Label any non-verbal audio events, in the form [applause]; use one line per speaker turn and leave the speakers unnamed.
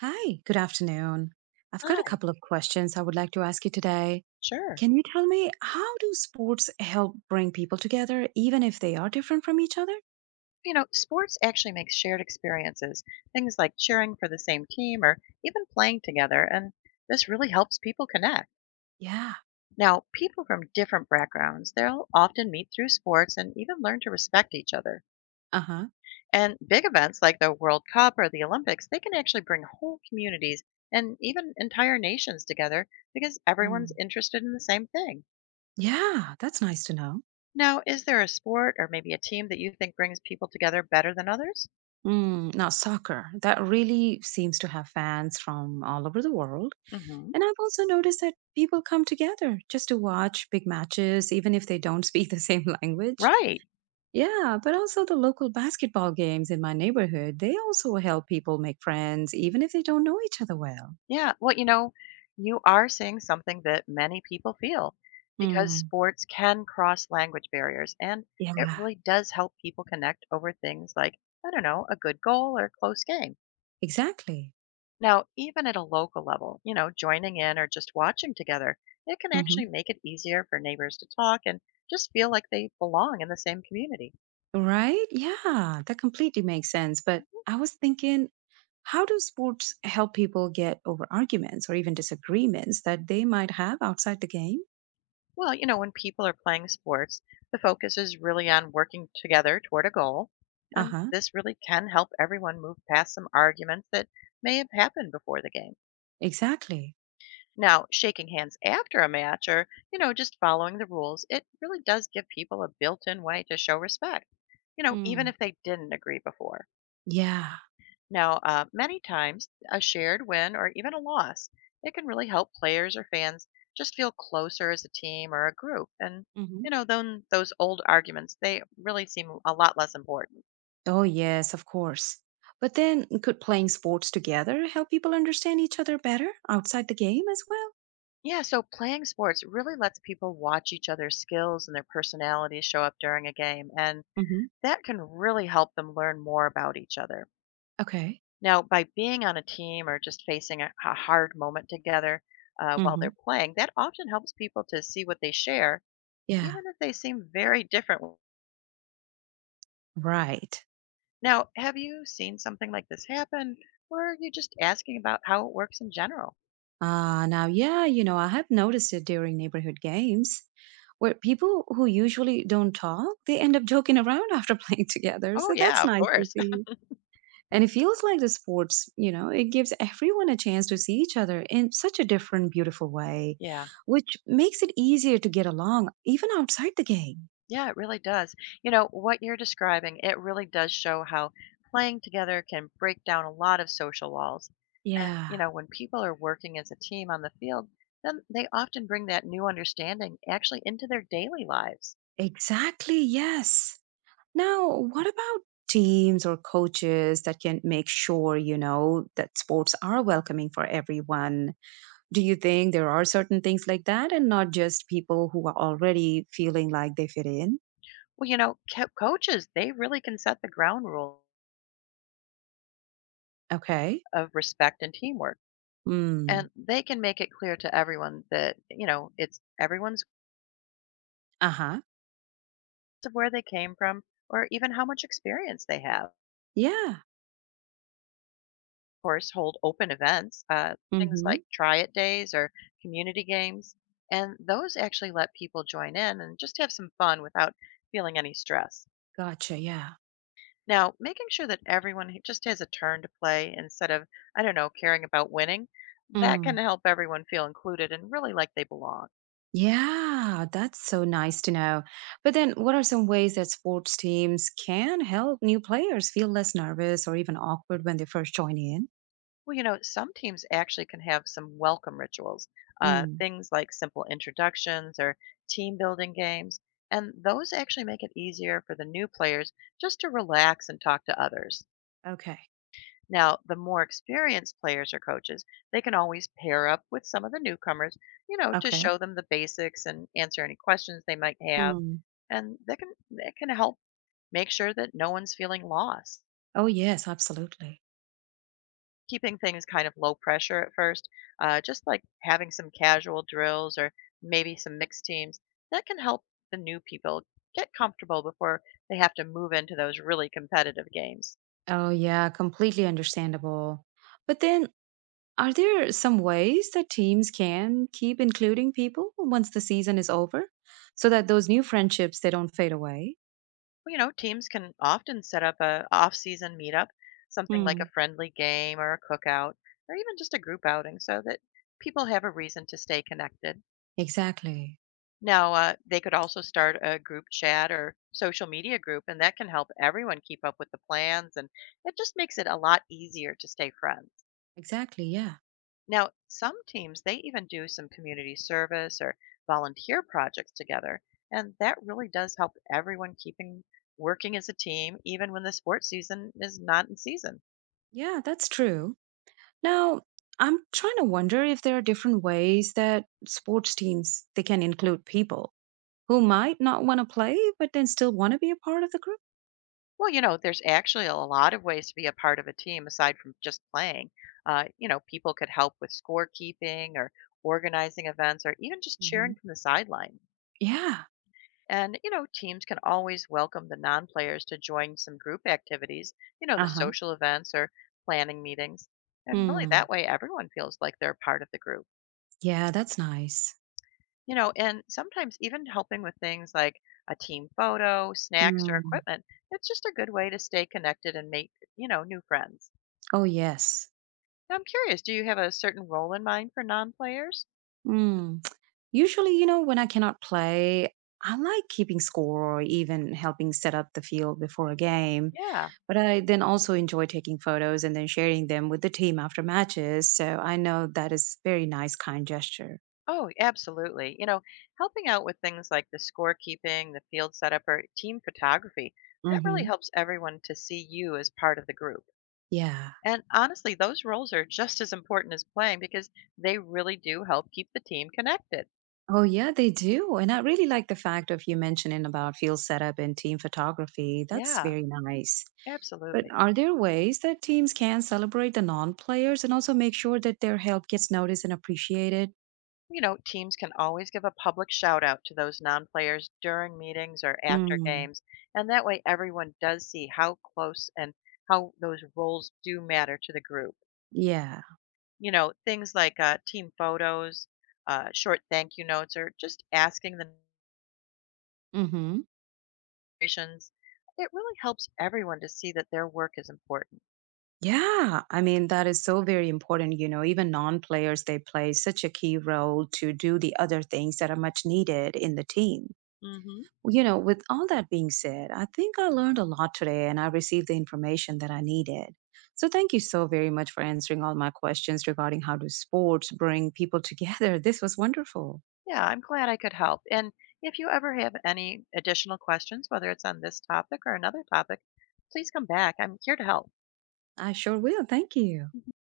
Hi, good afternoon. I've got a
Hi.
couple of questions I would like to ask you today.
Sure.
Can you tell me how do sports help bring people together even if they are different from each other?
You know, sports actually makes shared experiences, things like cheering for the same team or even playing together, and this really helps people connect.
Yeah.
Now, people from different backgrounds, they'll often meet through sports and even learn to respect each other.
Uh-huh.
And big events like the World Cup or the Olympics, they can actually bring whole communities and even entire nations together because everyone's
Mm.
interested in the same thing.
Yeah, that's nice to know.
Now, is there a sport or maybe a team that you think brings people together better than others?
Soccer, that really seems to have fans from all over the world.
Hmm.
And I've also noticed that people come together just to watch big matches, even if they don't [laughs] speak the same [laughs] language.
Right.
Yeah, but also the local basketball games in my neighborhood, they also help people make friends, even if they don't know each other well.
Yeah, well, you know, you are saying something that many people feel because
Hmm.
sports can cross language barriers, and
Yeah,
it really does help people connect over things like, I don't know, a good goal or a close game.
exactly.
Now, even at a local level, you know, joining in or just watching together, it can actually
Hmm.
make it easier for neighbors to talk and just feel like they belong in the same community.
Right? Yeah, that completely makes sense. But I was thinking, how do sports help people get over arguments or even disagreements that they might have outside the game?
Well, you know, when people are playing sports, the focus is really on working together toward a goal,
Uh
and
huh.
this really can help everyone move past some arguments that may have happened before the game.
Exactly.
Now, shaking hands after a match or, you know, just following the rules, it really does give people a built in way to show respect, you know, even
Mm.
if they didn't agree before.
Yeah.
Now, many times, a shared win or even a loss, it can really help players or fans just feel closer as a team or a group. And, you know, then those old arguments, they really seem a lot less important.
Oh, yes, of course. But then, could playing sports together help people understand each other better outside the game as well?
Yeah, so playing sports really lets people watch each other's skills and their personalities show up during a game, and
Hmm.
that can really help them learn more about each other.
Okay.
Now, by being on a team or just facing a hard moment together while
Hmm.
they're playing, that often helps people to see what they share
Yeah,
even if they seem very different.
right.
Now, have you seen something like this happen, or are you just asking about how it works in general?
Now, yeah, you know, I have noticed it during neighborhood games where people who usually don't talk, they end up joking around [laughs] after playing together.
Oh,
So
yeah,
that's
of
nice to
course.
see. And it feels like the sports, it gives everyone a chance to see each other in such a different, beautiful way,
[laughs] yeah,
which makes it easier to get along even outside the game.
yeah, it really does. You know, what you're describing, it really does show how playing together can break down a lot of social walls. And, you
Yeah,
know, when people are working as a team on the field, then they often bring that new understanding actually into their daily lives.
exactly. Yes. Now, what about teams or coaches that can make sure, you know, that sports are welcoming for everyone? Do you think there are certain things like that and not just people who are already feeling like they fit in?
Well, you know, coaches, they really can set the ground rule
Okay.
of respect and teamwork.
Mm.
And they can make it clear to everyone that, you know, it's everyone's
Uh huh.
of where they came from or even how much experience they have. Of
Yeah.
course, hold open events,
Mm
things
hmm.
like try it days or community games. And those actually let people join in and just have some fun without feeling any stress.
Gotcha, yeah.
Now, making sure that everyone just has a turn to play instead of, I don't know, caring about winning, that can
Mm.
help everyone feel included and really like they belong.
Yeah, that's so nice to know. But then, what are some ways that sports teams can help new players feel less nervous or even awkward when they first join in?
Well, you know, some teams actually can have some welcome rituals,
Mm.
things like simple introductions or team building games, and those actually make it easier for the new players just to relax and talk to others.
Okay,
Now, the more experienced players or coaches, they can always pair up with some of the newcomers, you know, to
okay.
show them the basics and answer any questions they might have,
Mm.
and that can help make sure that no one's feeling lost.
Oh, yes, absolutely.
Keeping things kind of low pressure at first, just like having some casual drills or maybe some mixed teams, that can help the new people get comfortable before they have to move into those really competitive games.
Oh, yeah, completely understandable. But then, are there some ways that teams can keep including people once the season is over so that those new friendships they don't fade away?
Well, you know, teams can often set up a off-season meetup, something like a
Mm.
friendly game or a cookout, or even just a group outing so that people have a reason to stay connected.
Exactly.
Now, they could also start a group chat or social media group, and that can help everyone keep up with the plans, and it just makes it a lot easier to stay friends.
Exactly, yeah.
Now, some teams, they even do some community service or volunteer projects together, and that really does help everyone keeping working as a team, even when the sports season is not in season.
Yeah, that's true. Now, I'm trying to wonder if there are different ways that sports teams they can include people who might not want to play but then still want to be a part of the group.
Well, you know, there's actually a lot of ways to be a part of a team aside from just playing. You know, people could help with scorekeeping or organizing events or even just
Hmm.
cheering from the sideline.
Yeah.
And, you know, teams can always welcome the non players to join some group activities, you know, the
Uh-huh.
social events or planning meetings. And really, that
Hmm.
way, everyone feels like they're part of the group.
Yeah, that's nice.
You know, and sometimes even helping with things like a team photo, snacks, or
Mm.
equipment, it's just a good way to stay connected and make, you know, new friends.
Oh, yes.
I'm curious, do you have a certain role in mind for non-players?
Mm. Usually, when I cannot play, I like keeping score or even helping set up the field before a game.
Yeah.
But I then also enjoy taking photos and then sharing them with the team after matches. So I know that is very nice, kind gesture.
Oh, absolutely. You know, helping out with things like the scorekeeping, the field setup, or team photography, that really
Hmm.
helps everyone to see you as part of the group.
Yeah.
And honestly, those roles are just as important as playing because they really do help keep the team connected.
Oh, yeah, they do. And I really like the fact of you mentioning about field setup and team photography. That's
Yeah,
very nice. But
absolutely.
are there ways that teams can celebrate the non-players and also make sure that their help gets noticed and appreciated?
You know, teams can always give a public shout out to those non players during meetings or after
Mm.
games. And that way, everyone does see how close and how those roles do matter to the group.
Yeah.
You know, things like team photos, short thank you notes, or just asking the
Hmm.
questions. It really helps everyone to see that their work is important.
Yeah, I mean, that is so very important. Even non players, they play such a key role to do the other things that are much needed in the team.
Hmm.
Well, with all that being said, I think I learned a lot today and I received the information that I needed. So thank you so very much for answering all my questions regarding how do sports bring people together. [laughs] This was wonderful.
Yeah, I'm glad I could help. And if you ever have any additional questions, whether it's on this topic or another topic, please come back. I'm here to help.
I sure will. Thank you.